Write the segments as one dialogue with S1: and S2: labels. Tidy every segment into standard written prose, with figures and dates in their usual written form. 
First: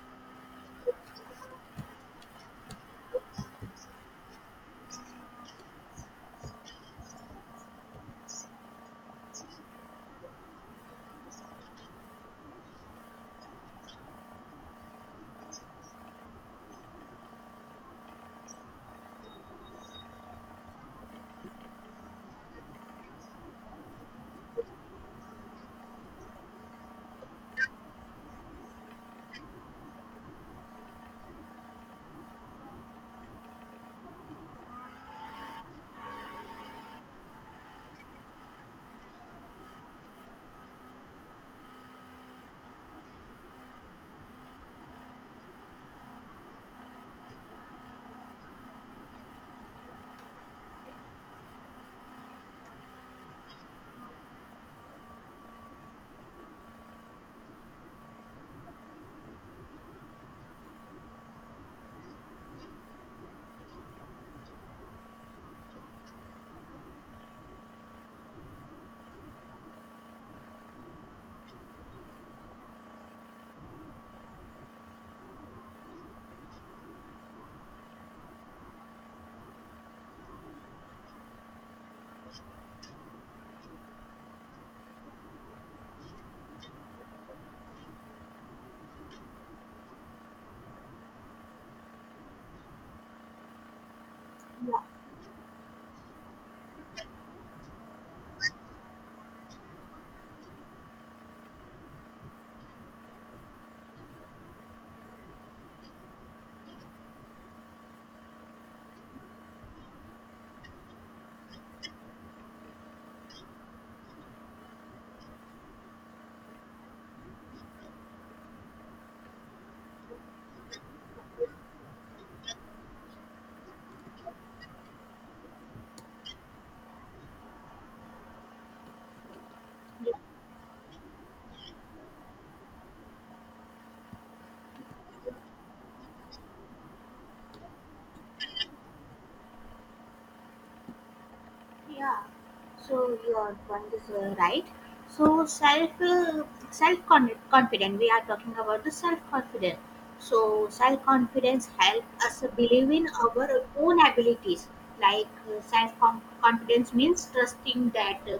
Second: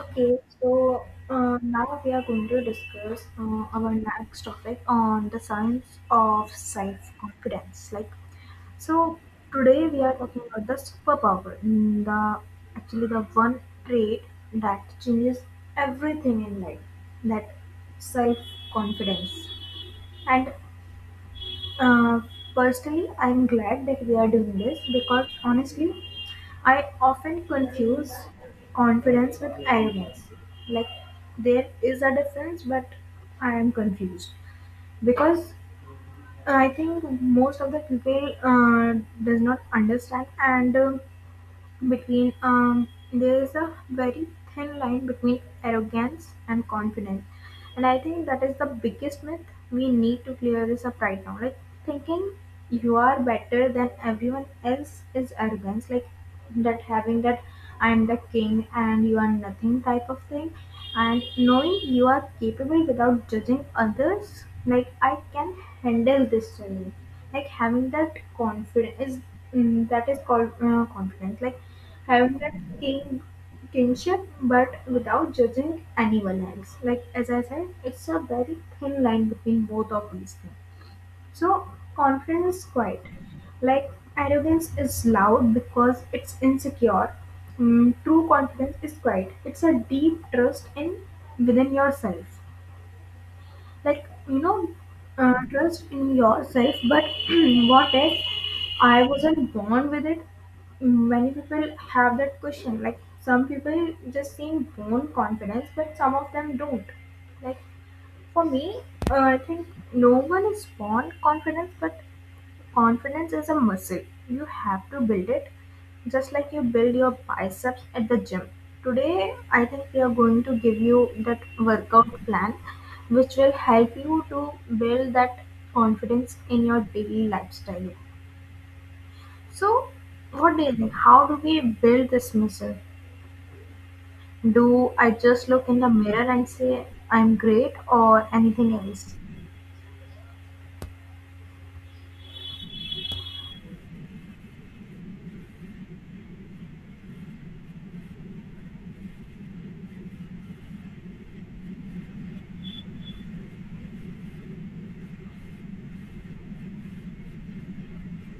S1: Okay, so Now we are going to discuss our next topic on the science of self-confidence. So today we are talking about the superpower, mm, the actually the one trait that changes everything in life, that self-confidence. And uh, firstly, I'm glad that we are doing this because honestly, I often confuse confidence with arrogance. Like, there is a difference, but I am confused because I think most of the people does not understand and between there is a very thin line between arrogance and confidence, and I think that is the biggest myth. We need to clear this up right now. Like, thinking you are better than everyone else is arrogance, like that having that I'm the king and you are nothing type of thing. And knowing you are capable without judging others, like I can handle this challenge, like having that confidence is, that is called confidence, like having that king kinship but without judging anyone else. Like as I said, it's a very thin line between both of these things. So confidence is quiet, like arrogance is loud because it's insecure. True confidence is quiet. It's a deep trust in within yourself, like you know, trust in yourself. But what if I wasn't born with it? Many people have that question. Like some people just seem born confidence, but some of them don't. Like for me, I think no one is born confident, but confidence is a muscle. You have to build it just like you build your biceps at the gym. Today, I think we are going to give you that workout plan which will help you to build that confidence in your daily lifestyle. So, what do you think? How do we build this muscle? Do I just look in the mirror and say I'm great or anything else?
S2: Yeah, so your point is right. So self confident. We are talking about the self confidence. So self confidence help us believe in our own abilities. Like self confidence means trusting that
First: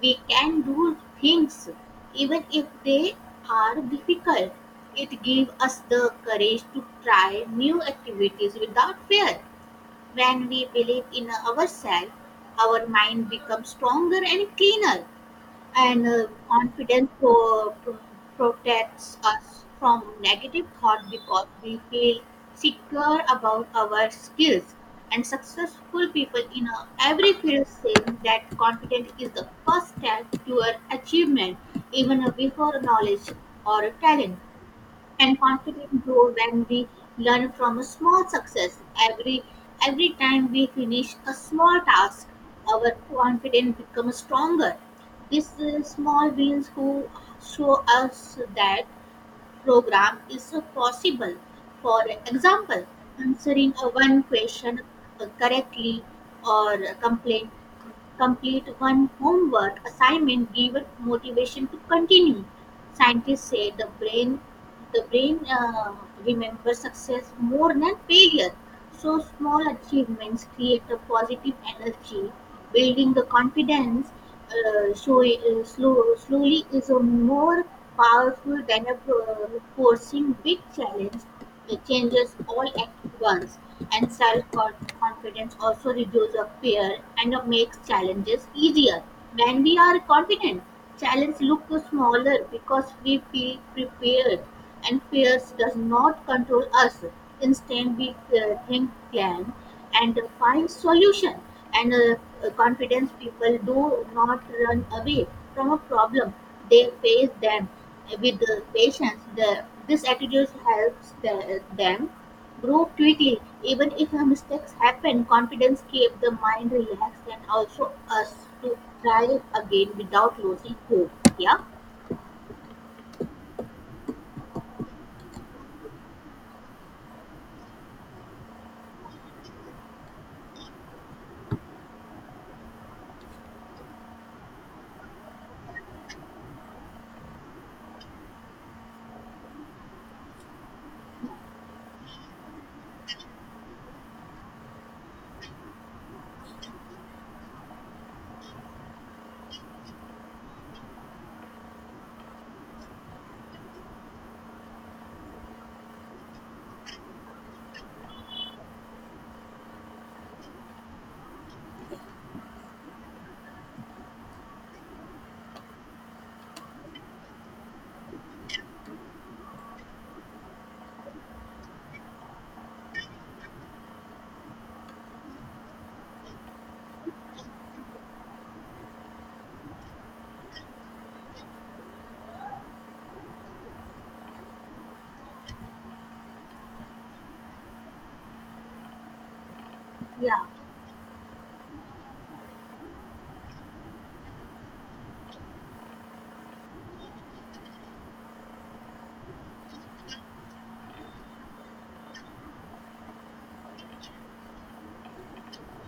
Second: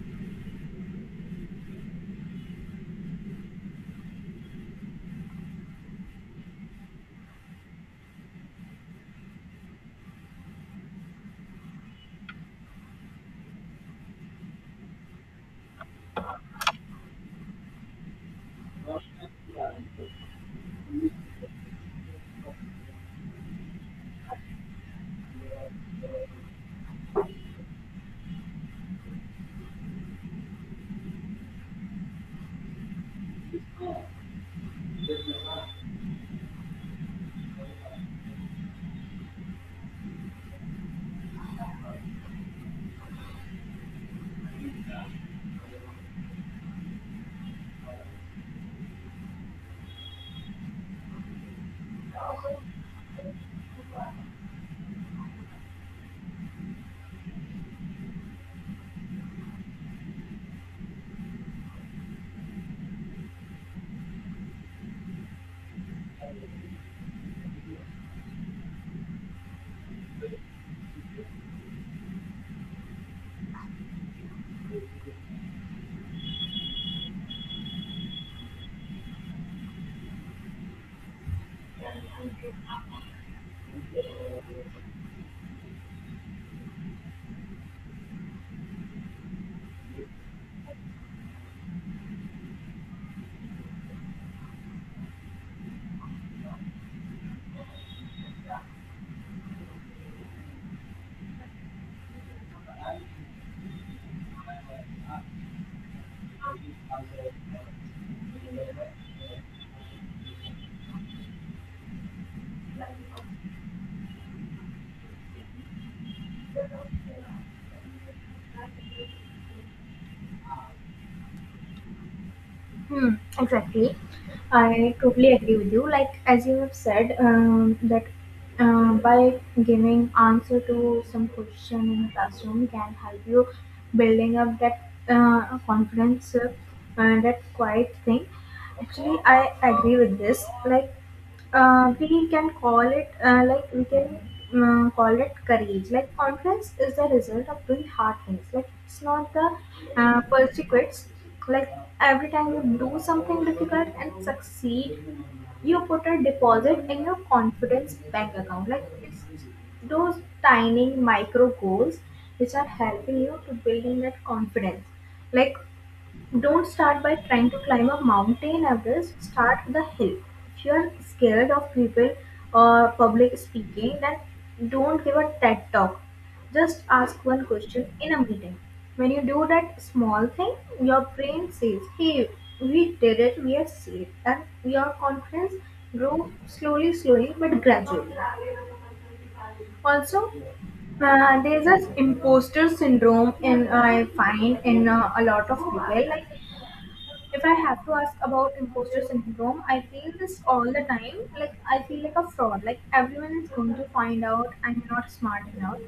S2: we can do things even if they are difficult. It gives us the courage to try new activities without fear when we believe in ourselves, our mind becomes stronger and cleaner, and confidence protects us from negative thought because we feel secure about our skills. And successful people in every field say that confidence is the first step toward achievement, even before knowledge or talent, and confidence grow when we learn from a small success. every every time we finish a small task, our confidence becomes stronger. These small wins who show us that program is possible. For example, answering a one question correctly, or complete complete one homework assignment, give it motivation to continue. Scientists say the brain remembers success more than failure. So small achievements create a positive energy, building the confidence. Slowly is a more powerful than a forcing big challenge, it changes all at once, and self-confidence also reduces our fear and makes challenges easier. When we are confident, challenges look smaller because we feel prepared, and fears does not control us. Instead, we think, plan, and find solution. And confidence people do not run away from a problem; they face them with the patients, this attitude helps them grow quickly. Even if mistakes happen, confidence keeps the mind relaxed and also us to try again without losing hope. Yeah,
S1: Hmm, exactly. I totally agree with you. Like as you have said, that by giving answer to some question in a classroom can help you building up that confidence, and that quiet thing. Actually, I agree with this. We can call it like we can call it courage. Like confidence is the result of doing hard things. Like it's not the persecutions. Like every time you do something difficult and succeed, you put a deposit in your confidence bank account. Like it's those tiny micro goals which are helping you to building that confidence. Like don't start by trying to climb a mountain Everest. Start with a hill. If you are scared of people or public speaking, then don't give a TED talk. Just ask one question in a meeting. When you do that small thing, your brain says, "Hey, we did it. We are safe," and your confidence grows slowly, slowly but gradually. Also,
S2: yeah,
S1: there's this imposter syndrome in I find in a lot of people. Like if I have to ask about imposter syndrome, I feel this all the time. Like I feel like a fraud. Like everyone is going to find out I'm not smart enough.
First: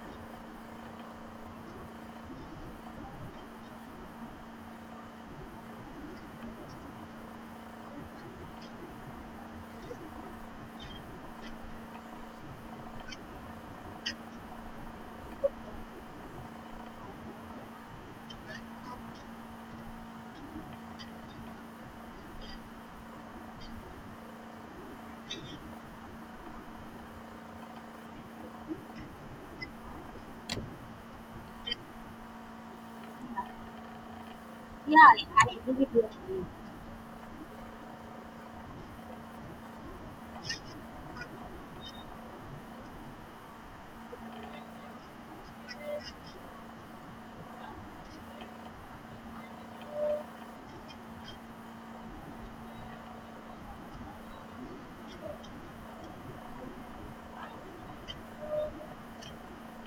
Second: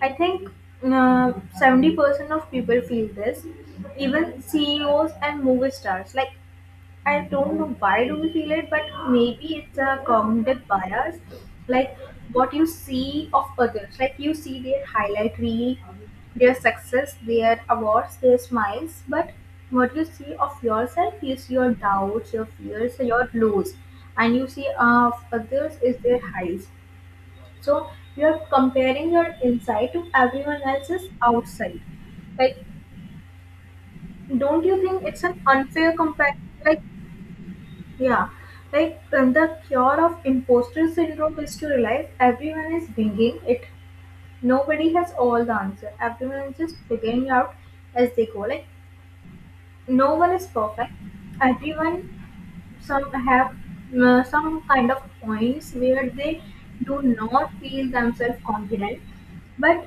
S1: I think uh, 70% of people feel this. Even CEOs and movie stars. Like I don't know why do we feel it, but maybe it's a cognitive bias, like what you see of others, like you see their highlight reel, their success, their awards, their smiles, but what you see of yourself is your doubts, your fears, your lows, and you see of others is their highs. So you are comparing your inside to everyone else's outside. Like, don't you
S2: yeah.
S1: think it's an
S2: I agree
S1: unfair
S2: with
S1: comparison?
S2: you.
S1: Like yeah, like the cure of imposter syndrome is to realize everyone is bringing it. Nobody has all the answer. Everyone is just figuring out as they go. Like no one is perfect. Everyone, some have some kind of points where they do not feel themselves confident, but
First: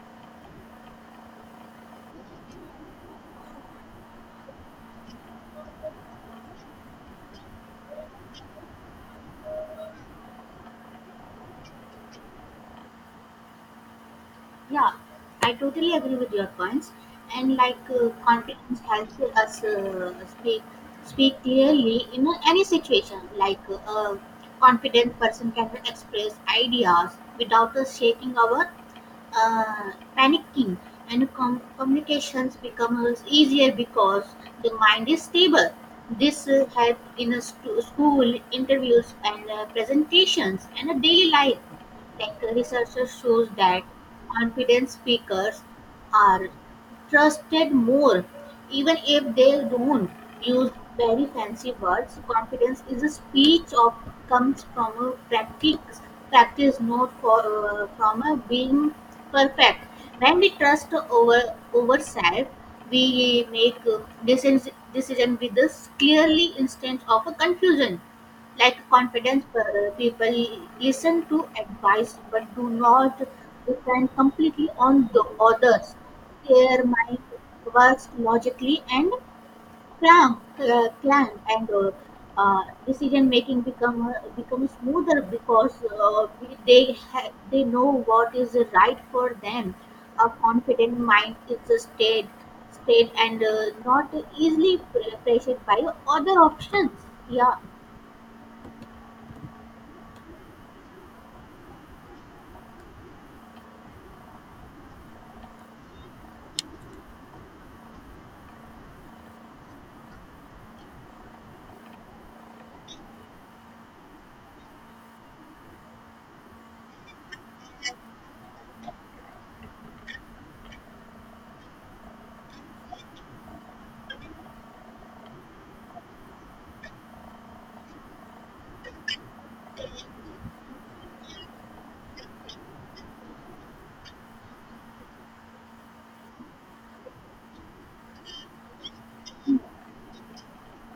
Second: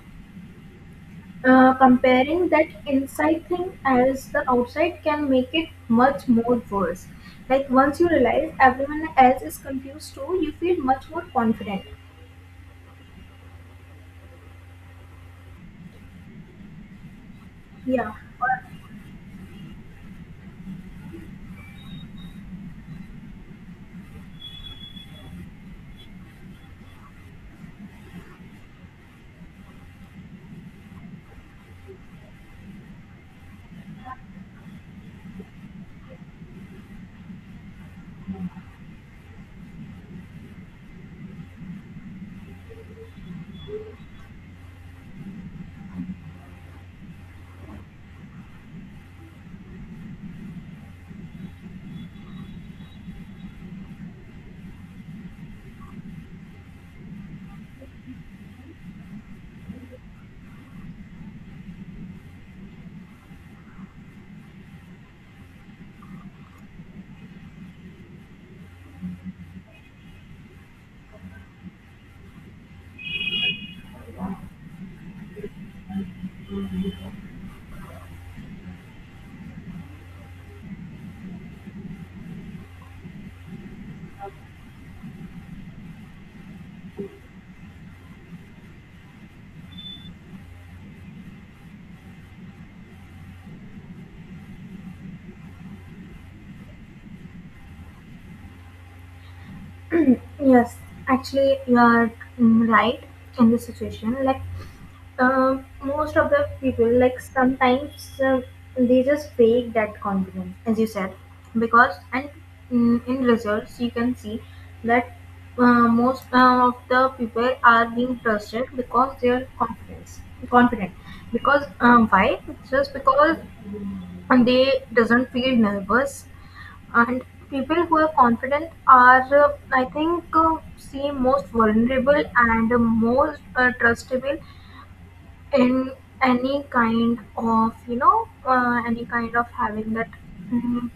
S1: comparing that inside thing as the outside can make it much more worse. Like once you realize everyone else is confused too, you feel much more confident.
S2: Yeah, I totally agree with your points. And like
S1: Yeah.
S2: confidence helps us speak speak clearly in any situation. Like a confident person can express ideas without us shaking our panicking, and communications becomes easier because the mind is stable. This help in a school interviews and presentations and a daily life. Tech researchers shows that confident speakers are trusted more. Even if they don't use very fancy words, confidence is a speech of comes from a practice not for, from a being perfect. When we trust over ourselves, we make decision with this clearly instead of a confusion. Like confident people listen to advice but do not depend completely on the others. Their mind works logically and calm, and decision making become smoother because they know what is right for them. A confident mind is a state, and not easily pressured by other options. Yeah,
S1: Yes. Actually, you are, right in this situation. Like Uh, most of the people, like sometimes they just fake that confidence as you said because, and in results you can see that most of the people are being trusted because they are confidence confident, because why? Just because they doesn't feel nervous. And people who are confident are, I think, seem most vulnerable and most trustable in any kind of, you know, any kind of having that, mm,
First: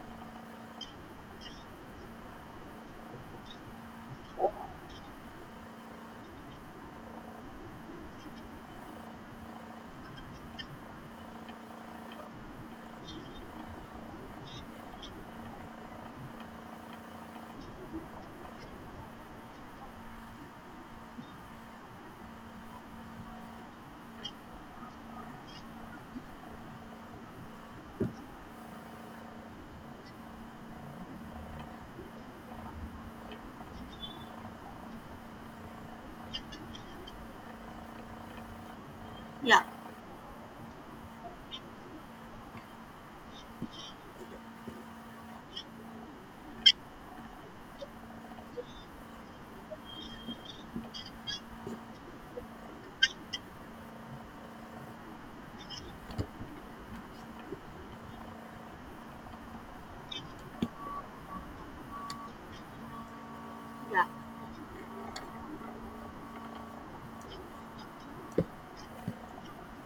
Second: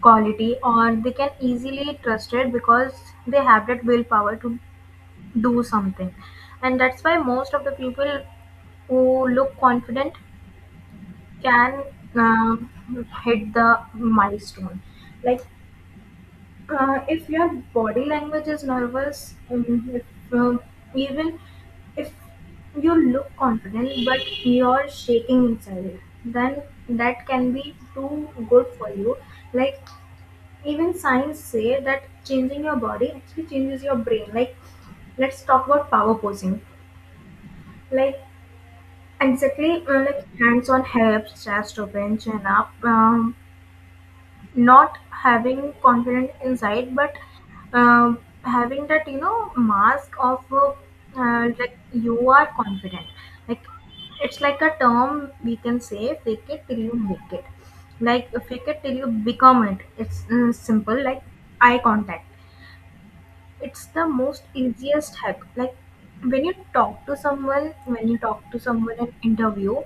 S1: quality or they can easily trust it because they have that willpower to do something. And that's why most of the people who look confident can, um hit the milestone. Like if your body language is nervous, if, uh, even if you look confident but you're shaking inside, then that can be too good for you. Like even science say that changing your body actually changes your brain. Like let's talk about power posing. Like
S2: yeah,
S1: exactly, like hands on hips, chest open, chin up. Not having confident inside but uh, having that, you know, mask of like you are confident. Like it's like a term we can say, fake it till you make it, like fake it till you become it. It's, simple. Like eye contact, it's the
S2: yeah.
S1: most easiest hack. Like when you talk to someone, in interview,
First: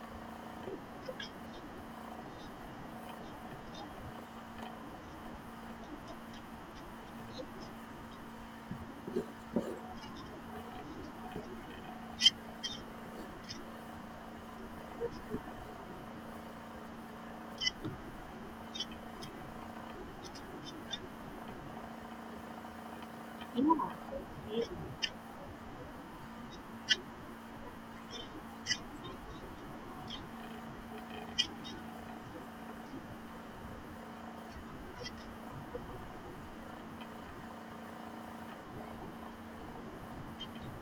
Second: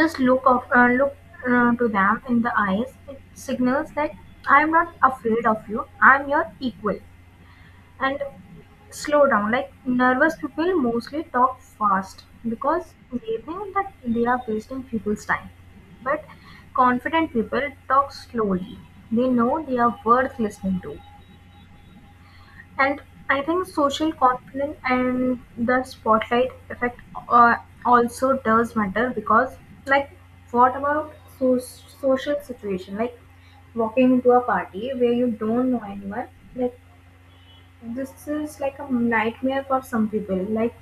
S1: just look to them in the eyes. It signals that I am not afraid of you. I am your equal. And slow down. Like nervous people mostly talk fast because they think that they are wasting people's time. But confident people talk slowly. They know they are worth listening to. And I
S2: Yeah.
S1: think social confidence and the spotlight effect uh, also does matter because, like, what about social situation? Like, walking into a party where you don't know anyone, like, this is like a nightmare for some people. Like,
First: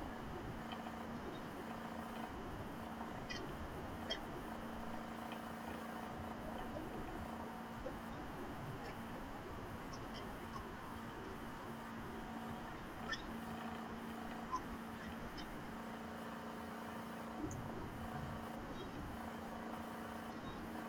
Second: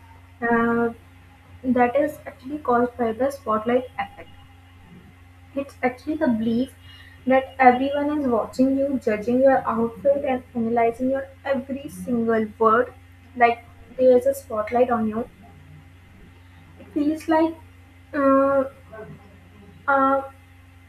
S1: uh, that is actually caused by the spotlight effect. It's actually the belief that everyone is watching you, judging your outfit, and analyzing your every single word. Like there's a spotlight on you. It feels like, uh, a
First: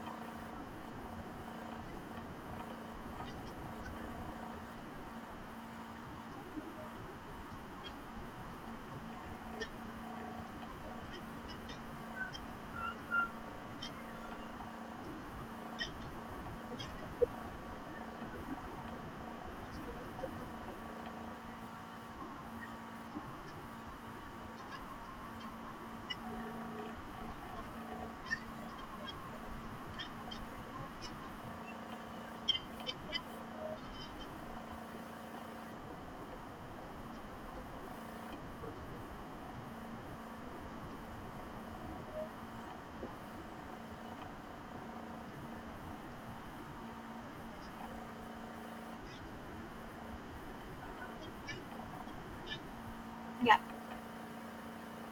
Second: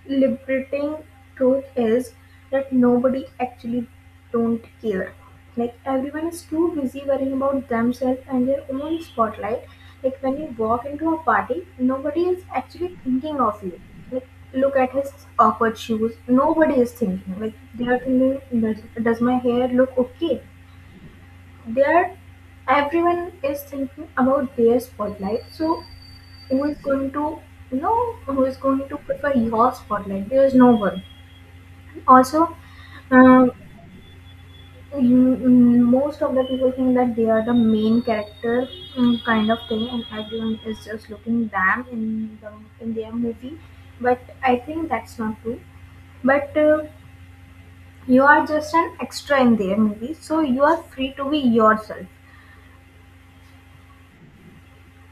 S1: liberating truth is that nobody actually don't care. Like everyone is too busy worrying about themselves and their own spotlight. Like when you walk into a party, nobody is actually thinking of you. Like, look at his awkward shoes. Nobody is thinking. Like they are thinking, does my hair look okay? They are Everyone is thinking about their spotlight, so who is going to, you know, who is going to prefer your spotlight? There is no one. Also, um, most of the people think that they are the main character, kind of thing, and everyone is just looking them in the in their movie. But I think that's not true. But you are just an extra in their movie, so you are free to be yourself.
S2: Yeah.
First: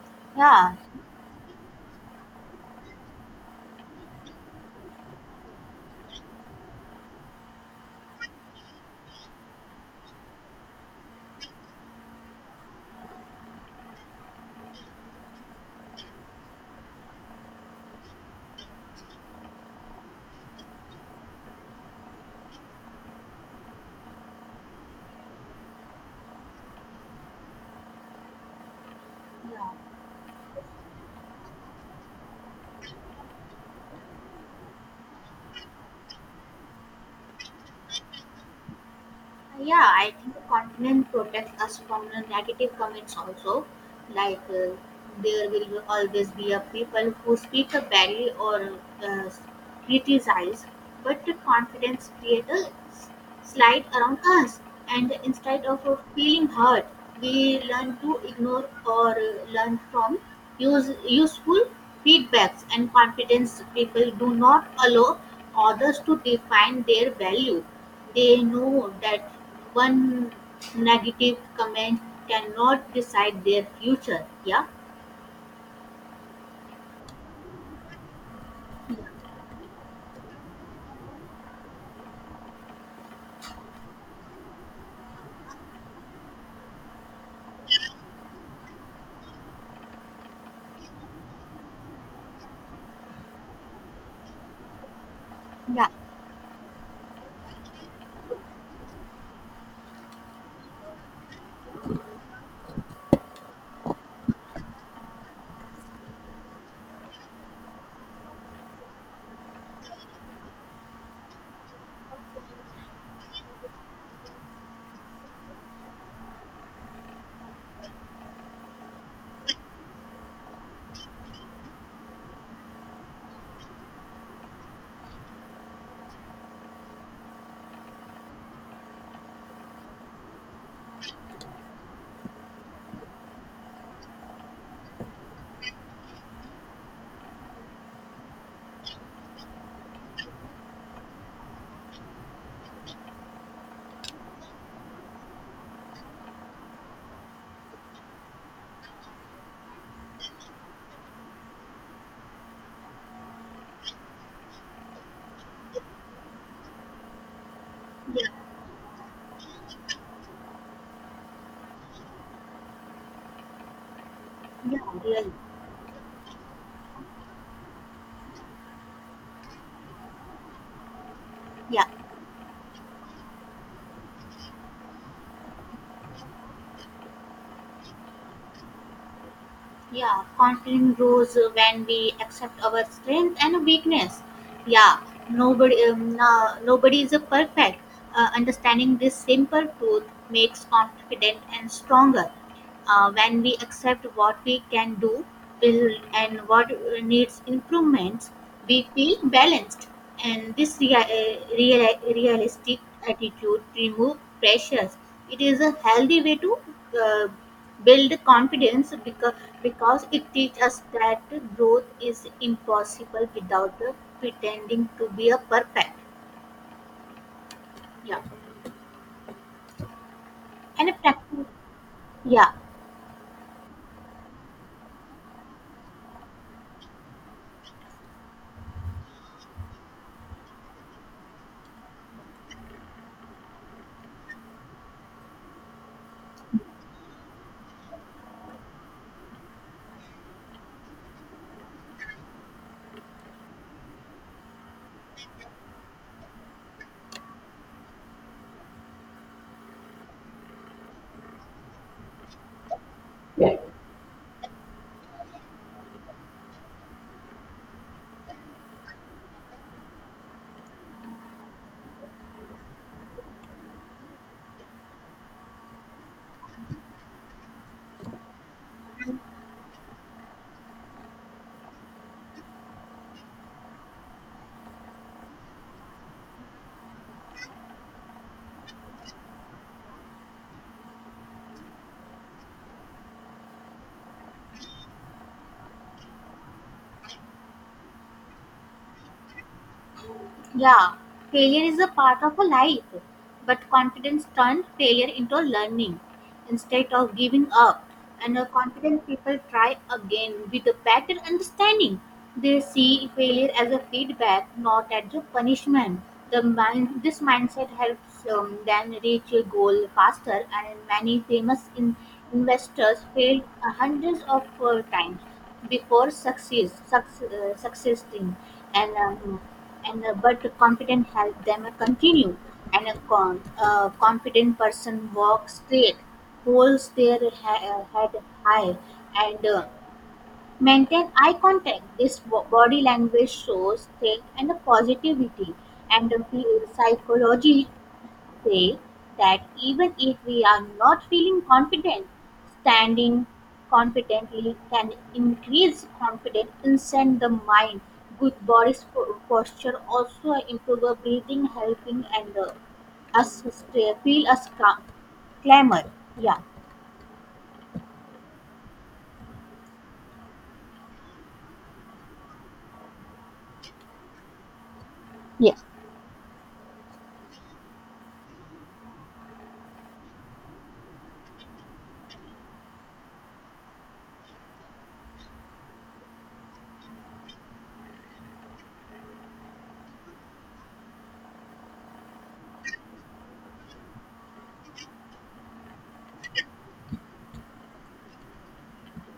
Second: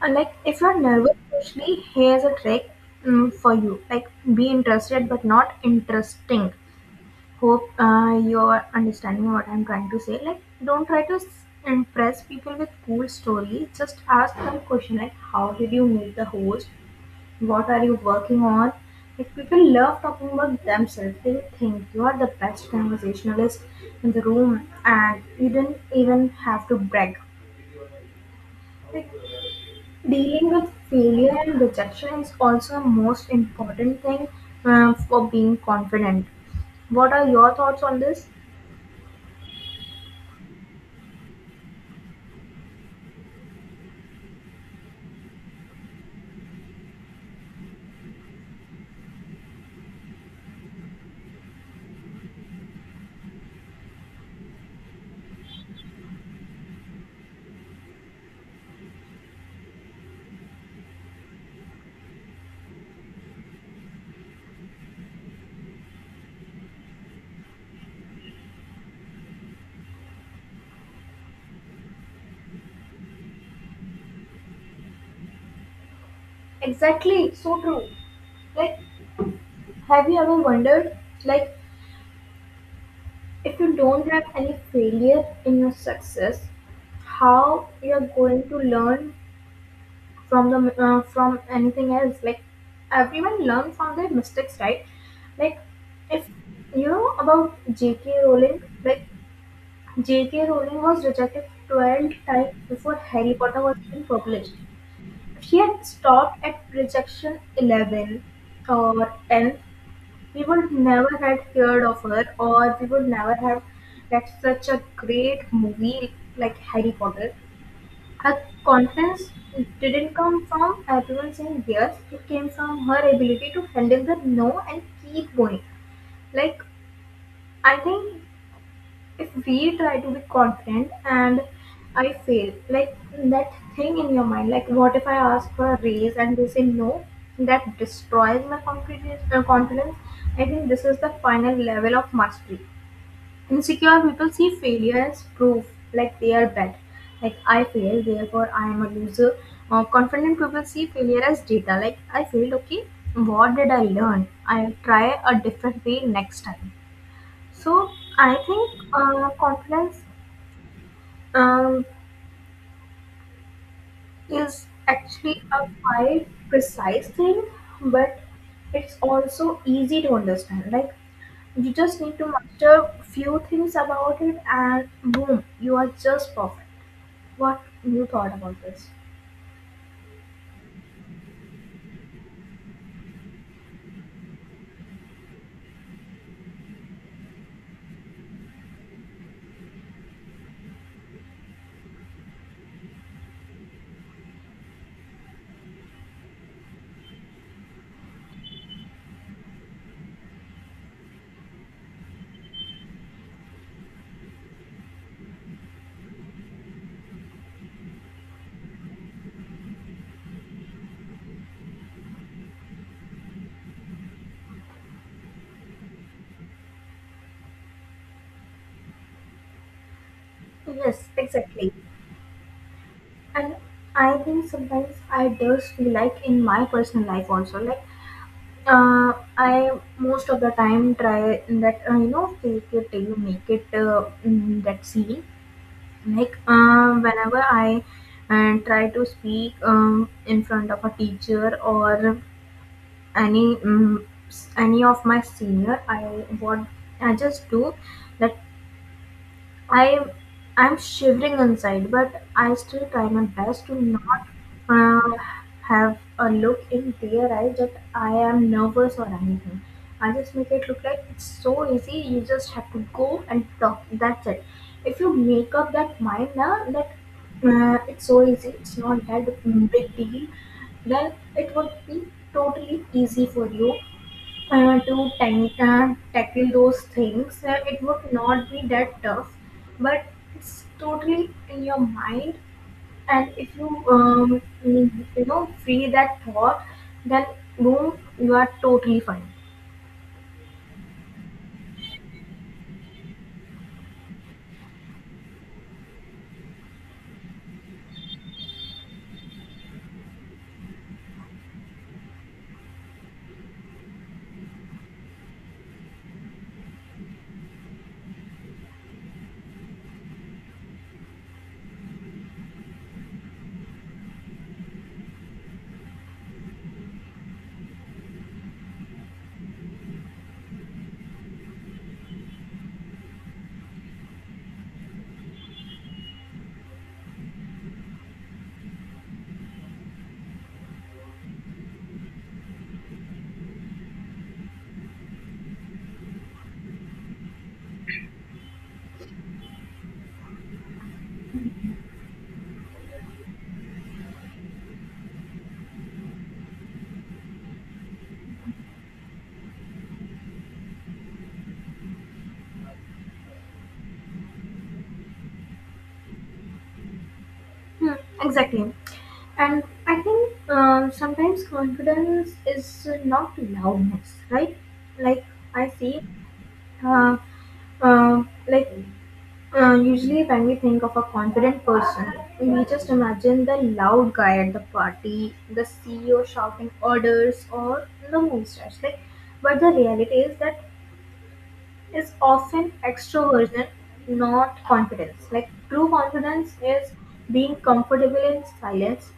S1: And like if
S2: Yeah.
S1: you're nervous, especially here's a trick for you: like be interested but not interesting. Hope you're understanding what I'm trying to say. Like, don't try to impress people with cool stories. Just ask them question like, how did you meet the host? What are you working on? Like, people love talking about themselves. They think you are the best conversationalist in the room, and you don't even have to brag. Like,
S2: Yeah.
S1: dealing with failure and rejection is also a most important thing for being confident. What are your thoughts on this?
S2: Yeah, I think content protects us from the negative comments also. Like there will always be a people who speak up badly or uh, criticize, but the confidence creates a slide around us, and instead of feeling hurt, we learn to ignore or learn from use useful feedbacks. And confidence people do not allow others to define their value. They know that one negative comment cannot decide their future. Yeah.
S1: Exactly, so true. Like, have you ever wondered, like, if you don't have any failure in your success, how you're going to learn from the from anything else? Like, everyone learn from their mistakes, right? Like,
S2: Yeah,
S1: if you know about J.K. Rowling, like J.K. Rowling was rejected 12 times before Harry Potter was even published. She had stopped at rejection 11 or 10. We would never had feared of her, or we would never have read such a great movie like Harry Potter. Her confidence didn't come from everyone saying yes, it came from her ability to handle the no and keep going. Like, I think if we try to be confident and I fail, like that thing in your mind, like what if I ask for a raise and they say no, that destroys my confidence. Confidence. I think this is the final level of mastery. Insecure people see failure as proof, like they are bad, like I failed, therefore I am a loser. Confident people see failure as data, like I failed, okay, what did I learn? I'll try a different way next time. So I think confidence um, is
S2: yeah, really.
S1: actually a quite precise thing, but it's also easy to understand. Like you
S2: Yeah.
S1: just need to master few things about it, and boom, you are just perfect. What you thought about this?
S2: Yeah, confidence grows when we accept our strength and weakness. Yeah, nobody, no, nobody is a perfect. Understanding this simple truth makes confident and stronger. When we accept what we can do, build, and what needs improvements, we feel balanced. And this realistic attitude remove pressures. It is a healthy way to uh, Build confidence because it teaches us that growth is impossible without pretending to be a perfect. Yeah. And
S1: Yes,
S2: practice.
S1: exactly.
S2: Yeah.
S1: And I think sometimes I just feel like in my personal life also, like. I most of the time try that you know fake it till you make it that scene. Like whenever I try to speak in front of a teacher or any any of my senior, I what I just do that I'm I'm shivering inside, but I still try my
S2: Yeah.
S1: best to not uh, have a look in their eyes that I am nervous or anything. I just make it look like it's so easy. You just have to go and talk. That's it. If you make up that mind now that it's so easy, it's not that big deal, then it would be totally easy for you to tackle those things. It would not be that tough, but it's totally in your mind. And if you you know free that thought, then boom, you are totally fine.
S2: Yeah, failure is a part of a life, but confidence turns failure into learning. Instead of giving up, and a confident people try again with a better understanding. They see failure as a feedback, not as a punishment. This mindset helps them reach a goal faster, and many famous investors failed hundreds of times before succeeding, and um, and But confident help them continue, and a confident person walks straight, holds their head high, and maintain eye contact. This body language shows strength and positivity, and the psychology say that even if we are not feeling confident, standing confidently can increase confidence inside the mind. Good body posture also improve our breathing, helping and us stay, feel us calm. Clamor. Yeah.
S1: Hmm, exactly. And I think sometimes confidence is not loudness, right? Like
S2: Yes.
S1: I see, uh, like Usually, when we think of a confident person, we just imagine the loud guy at the party, the CEO shouting orders, or the movie stars. Like, but the reality is that is often extroversion, not confidence. Like, true confidence is being comfortable in silence.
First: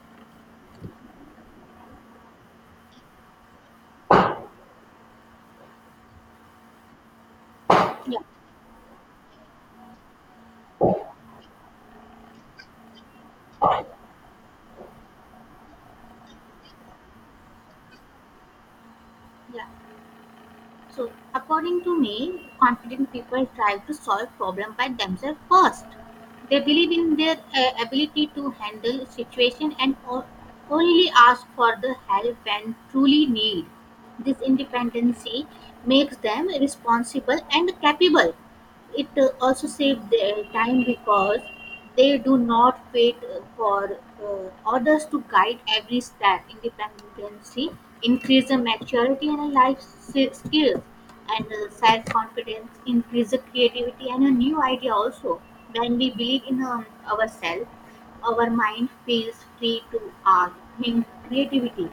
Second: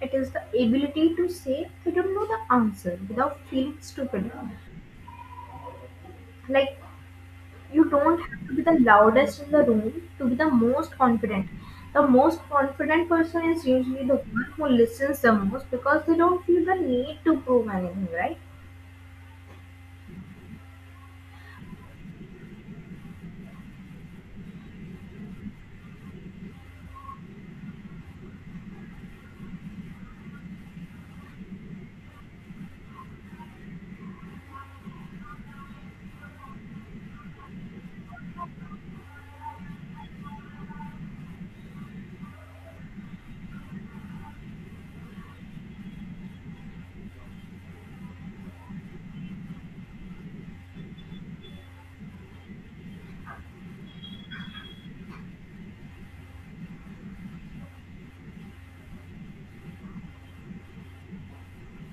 S1: It is the ability to say, "I don't know the answer," without feeling stupid. Like, you
S2: Yeah,
S1: don't have to be the loudest in the room to be the most confident. The most confident person is usually the one who listens the most because they don't feel the need to prove anything, right?
S2: yeah. So, according to me, confident people try to solve problem by themselves first. They believe in their ability to handle situation and only ask for the help when truly need. This independency makes them responsible and capable. It also saves their time because they do not wait for orders to guide every step. Independence increase the maturity and life skills, and self confidence increase the creativity and a new idea also. When we believe in ourselves, our mind feels free to act, think creativity,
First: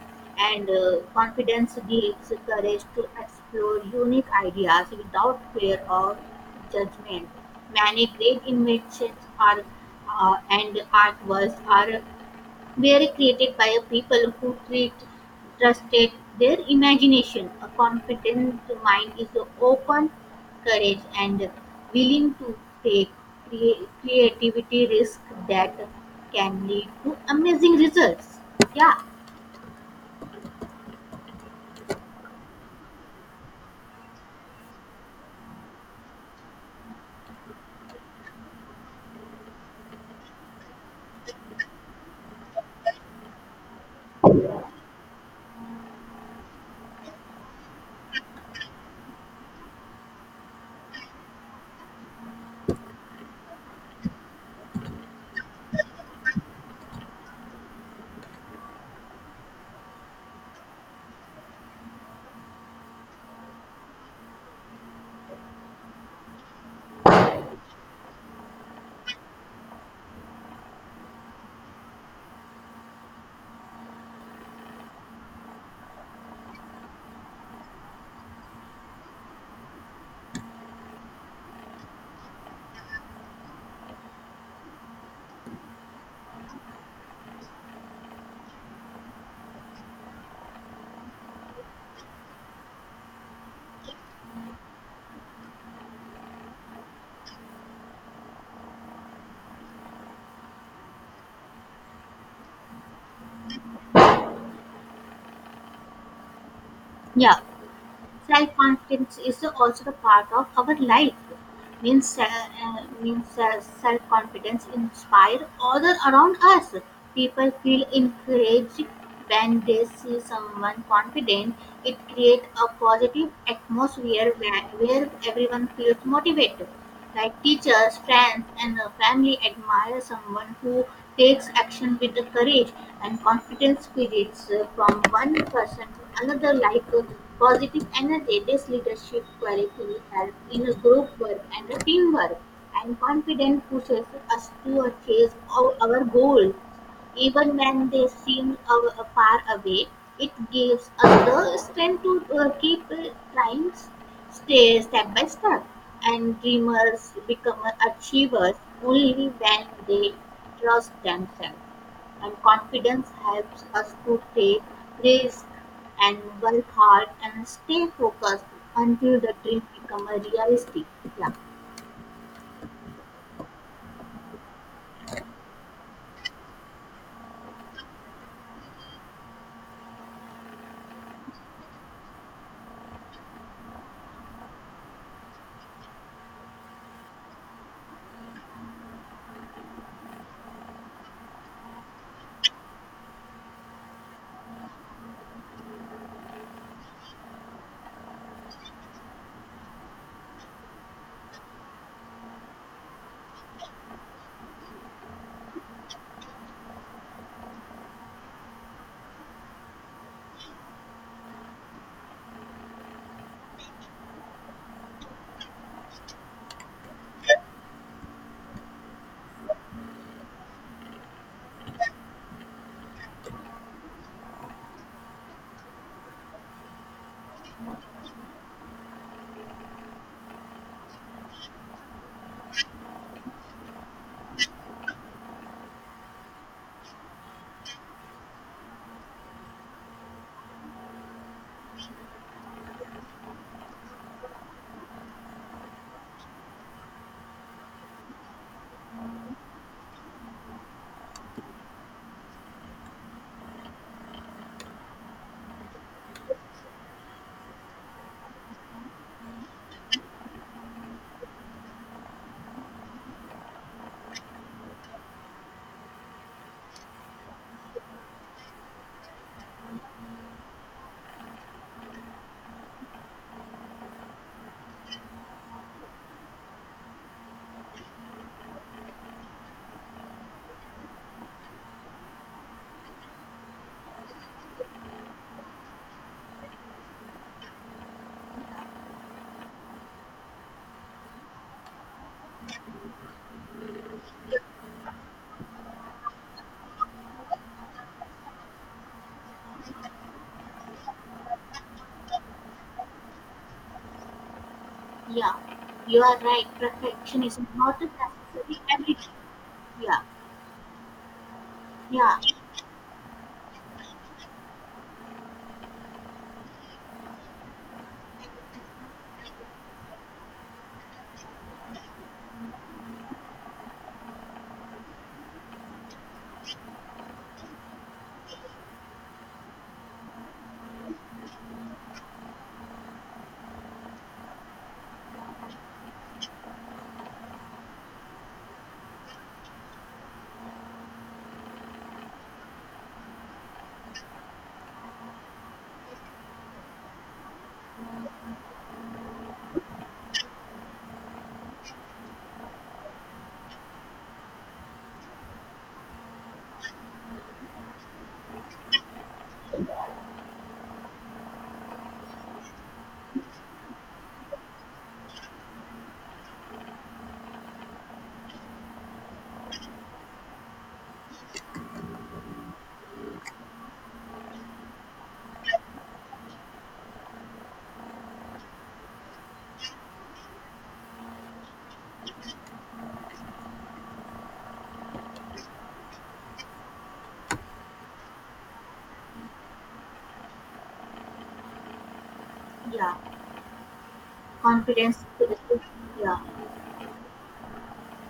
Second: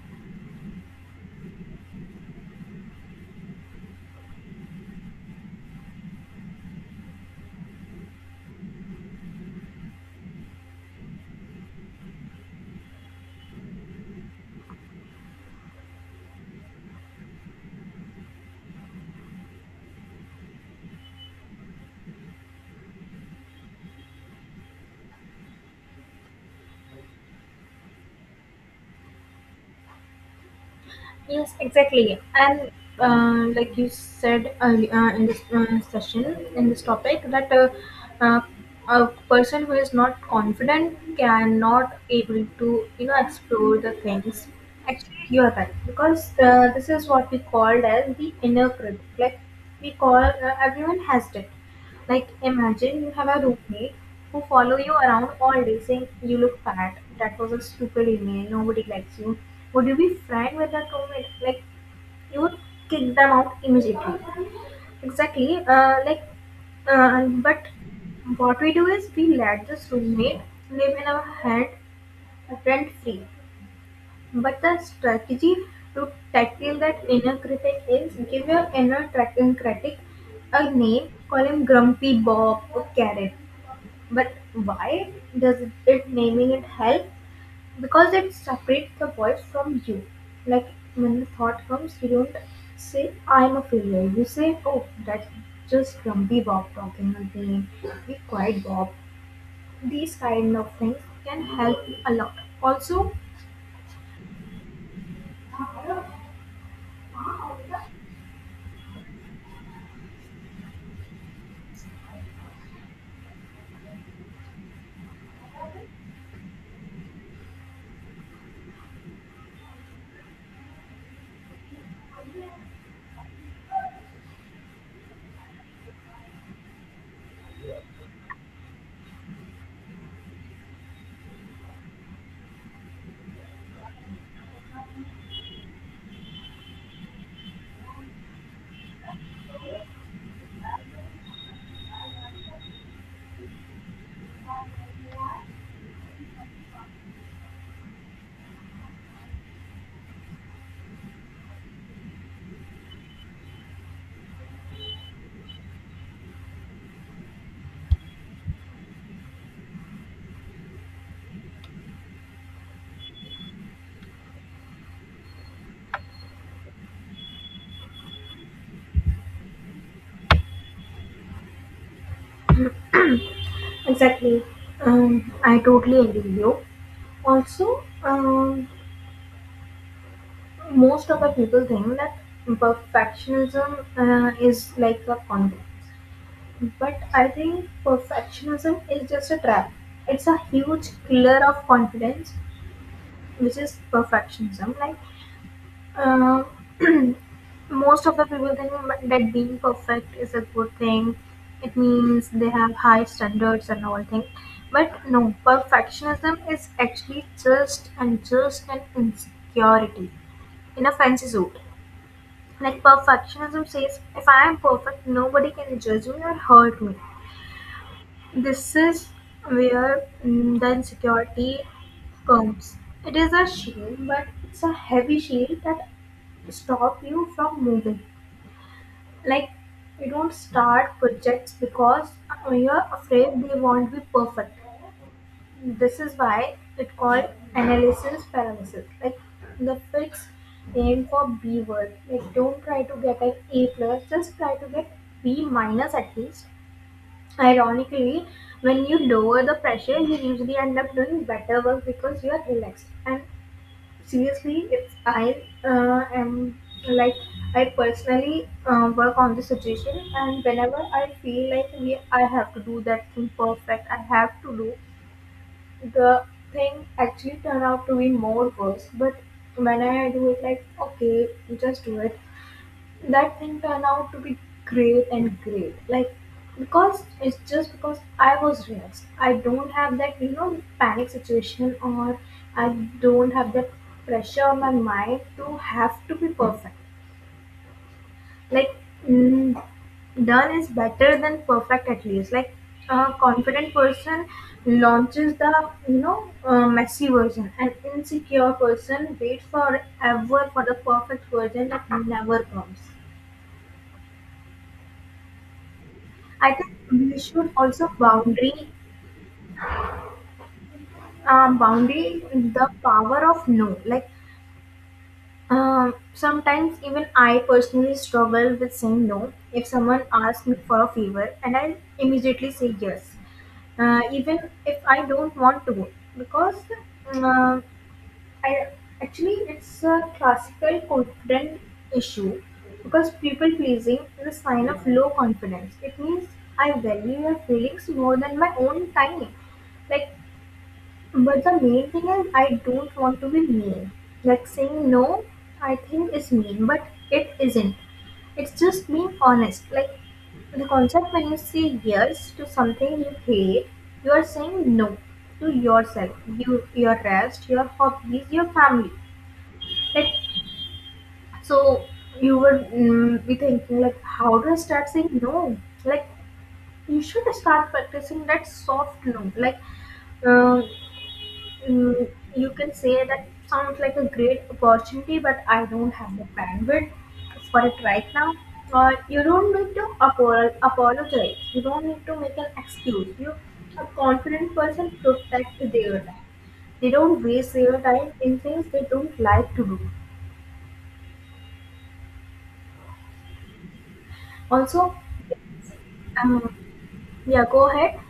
S2: and confidence gives courage to explore unique ideas without fear or judgment. Many great inventions are and artworks are were created by a people who trusted their imagination. A confident mind is open, courage, and willing to take creativity risk that can lead to amazing results. Yeah,
S1: Yes, exactly. And like you said earlier in this session, in this topic, that uh, a person who is not confident cannot able to you know explore the things. Actually, you are right because this is what we called as the inner critic. Like we call everyone has it, like imagine you have a roommate who follow you around all day saying you look fat, that was a stupid email, nobody likes you. Would you be friend with that roommate? Like you would kick them out immediately. Exactly. But what we do is we let this roommate live in our head rent free. But the strategy to tackle that inner critic is give your critic a name, call him Grumpy Bob or Carrot. But why does it naming it help? Because it separates the voice from you. Like when the thought comes, you don't say I'm a failure. You say, oh, that's just Grumpy Bob talking again. Be quiet, Bob. These kind of things can help a lot. Also,
S2: yeah. Self confidence is also the part of our life means self confidence inspire other around us. People feel encouraged when they see someone confident. It creates a positive atmosphere where everyone feels motivated, like teachers, friends, and the family admire someone who takes action with the courage, and confidence spirits from one person to another like a positive energy. This leadership quality will help in a group work and a teamwork, and confidence pushes us to achieve our goal. Even when they seem far away, it gives us the strength to keep trying stay step by step. And dreamers become achievers only when they trust themselves. And confidence helps us to take risks and work hard and stay focused until the dream becomes a reality. Yeah,
S1: exactly. I totally agree with you. Also, most of the people think that perfectionism is like a confidence. But I think perfectionism is just a trap. It's a huge killer of confidence, which is perfectionism. Uh, Most of the people think that being perfect is a good thing. It means they have high standards and all things. But no, perfectionism is actually just and just an insecurity in a fancy suit. Like perfectionism says, if I am perfect, nobody can judge me or hurt me. This is where the insecurity comes. It is a shield, but it's a heavy shield that stop you from moving. Like, you don't start projects because you are afraid they won't be perfect. This is why it called analysis paralysis. Like, the fix aim for B word. Like, don't try to get an A plus, just try to get B minus at least. Ironically, when you lower the pressure, you usually end up doing better work because you are relaxed. And seriously if I am like I personally work on the situation and whenever I feel like yeah, I have to do that thing perfect I have to do the thing actually turn out to be more worse but when I do it like okay just do it that thing turned out to be great and great like because it's just because I was relaxed I don't have that you know panic situation or I don't have that pressure on my mind to have to be perfect like mm, done is better than perfect at least like a confident person launches the you know messy version an insecure person waits forever for the perfect version that never comes.
S2: yeah, you are right.
S1: I think we
S2: Perfection is
S1: should
S2: not
S1: also boundary
S2: necessary every time. Yeah, yeah.
S1: boundary the power of no. Like sometimes even I personally struggle with saying no. If someone asks me for a favor, and I immediately say yes, even if I don't want to, because uh, I, actually, it's a classical confidence issue because people pleasing is a sign of low confidence. It means I value your feelings more than my own time. Like, but the main thing is I don't want to be mean. Like saying no, I think is mean, but it isn't. It's just being honest. Like the concept when you say yes to something you hate, you are saying no to yourself, you, your rest, your hobbies, your family. Like, so you would be thinking, like, how do I start saying no? Like, you should start practicing that soft no. Um, mm, you can say that sounds like a great opportunity, but I don't have the bandwidth for it right now. Or you don't need to apologize. You don't need to make an excuse. You, a confident person, protect their time. They don't waste their time in things they don't like to do.
S2: Yeah,
S1: Also,
S2: confidence. Yeah,
S1: um, yeah, go ahead.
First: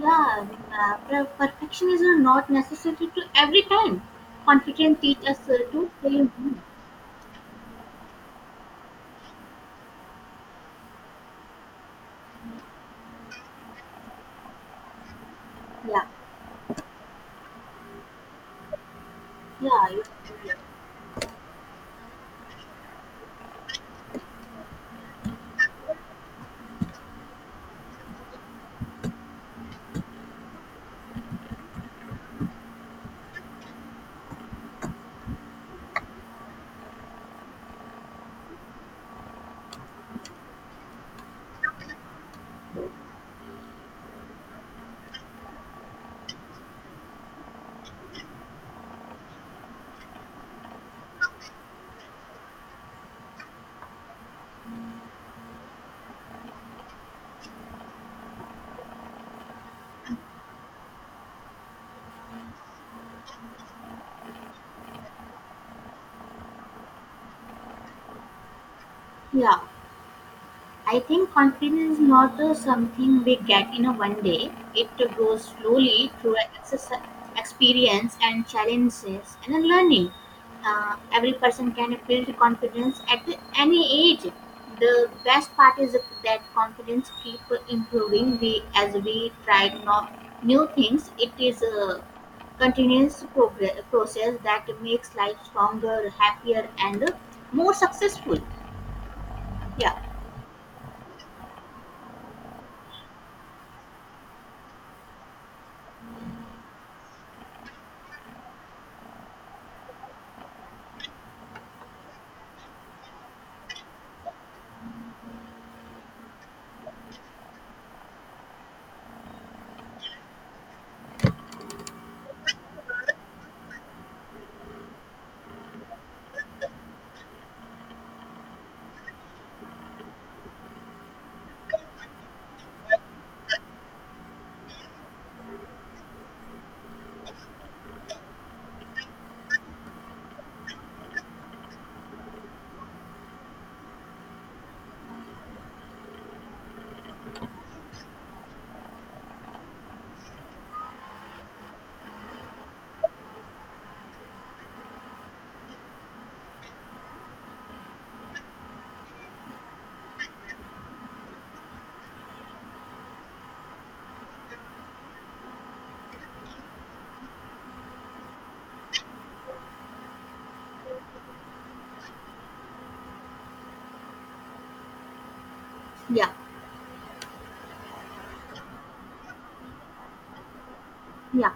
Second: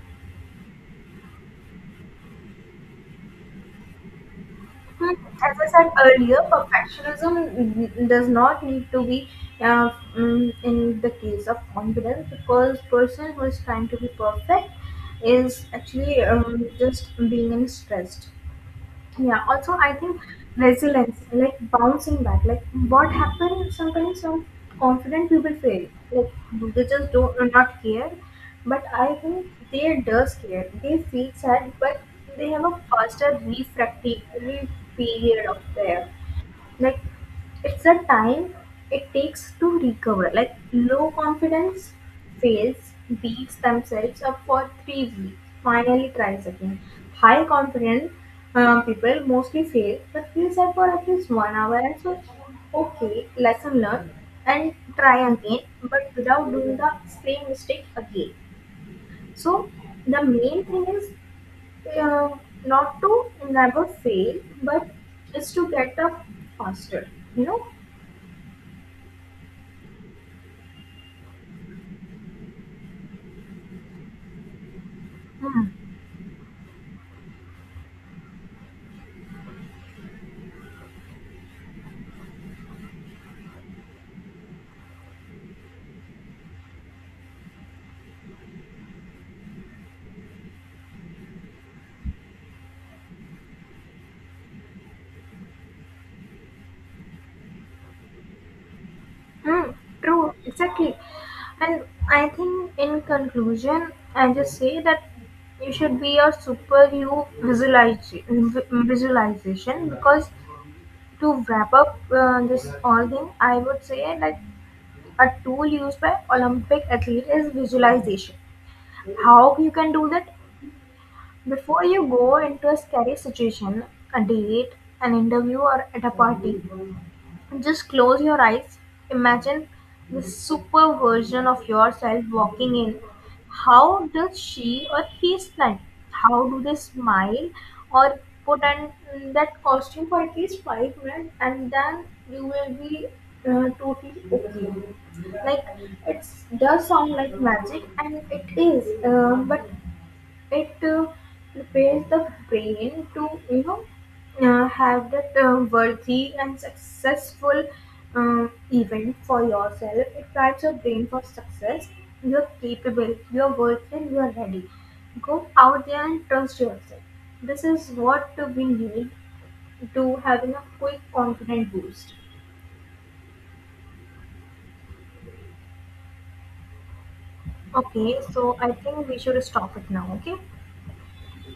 S2: yeah, I mean, perfection is not necessary to every time, confidence
S1: Hmm,
S2: teach us
S1: as I
S2: to
S1: said
S2: play
S1: earlier,
S2: more.
S1: perfectionism does not need to be uh, in the case of confidence because person who is trying to be perfect is
S2: Yeah.
S1: actually just being in stressed. Yeah, also
S2: Yeah,
S1: I think resilience, like bouncing back, like what happens sometimes some confident people fail. Like they just don't are not care. But I think they does care. They feel sad, but they have a faster period of there like it's the time it takes to recover like low confidence fails beats themselves up for 3 weeks finally tries again high confident people mostly fail but feel sad for at least 1 hour and so okay lesson learned and try again but without doing the same mistake again so the main thing is yeah, not to never fail, but just to get up faster, you know?
S2: yeah, I think confidence is not something we get in a one day. It grows
S1: Hmm.
S2: slowly through a exercise, experience and challenges and then learning. Every person can build confidence at any age. The best part is that confidence keep improving. We as we try no, new things, it is a continuous process that makes life stronger, happier, and more successful.
S1: Hmm,
S2: Yeah,
S1: true, exactly. And I think in conclusion, I just say that you should be a super you visualization because to wrap up this all thing, I would say like a tool used by Olympic athlete is visualization. How you can do that? Before you go into a scary situation, a date, an interview, or at a party, just close your eyes. Imagine the super version of yourself walking in. How does she or he smile? How do they smile or put on that costume for at least 5 minutes and then you will be totally okay. Like it does sound like magic and it is, but it prepares the brain to you know have that worthy and successful event for yourself. It primes your brain for success. You're capable. You're worthy. And you're ready. Go out there and trust yourself. This is what we need to having a quick confident boost.
S2: yeah,
S1: Okay, so I think we should stop it now. Okay.
S2: yeah.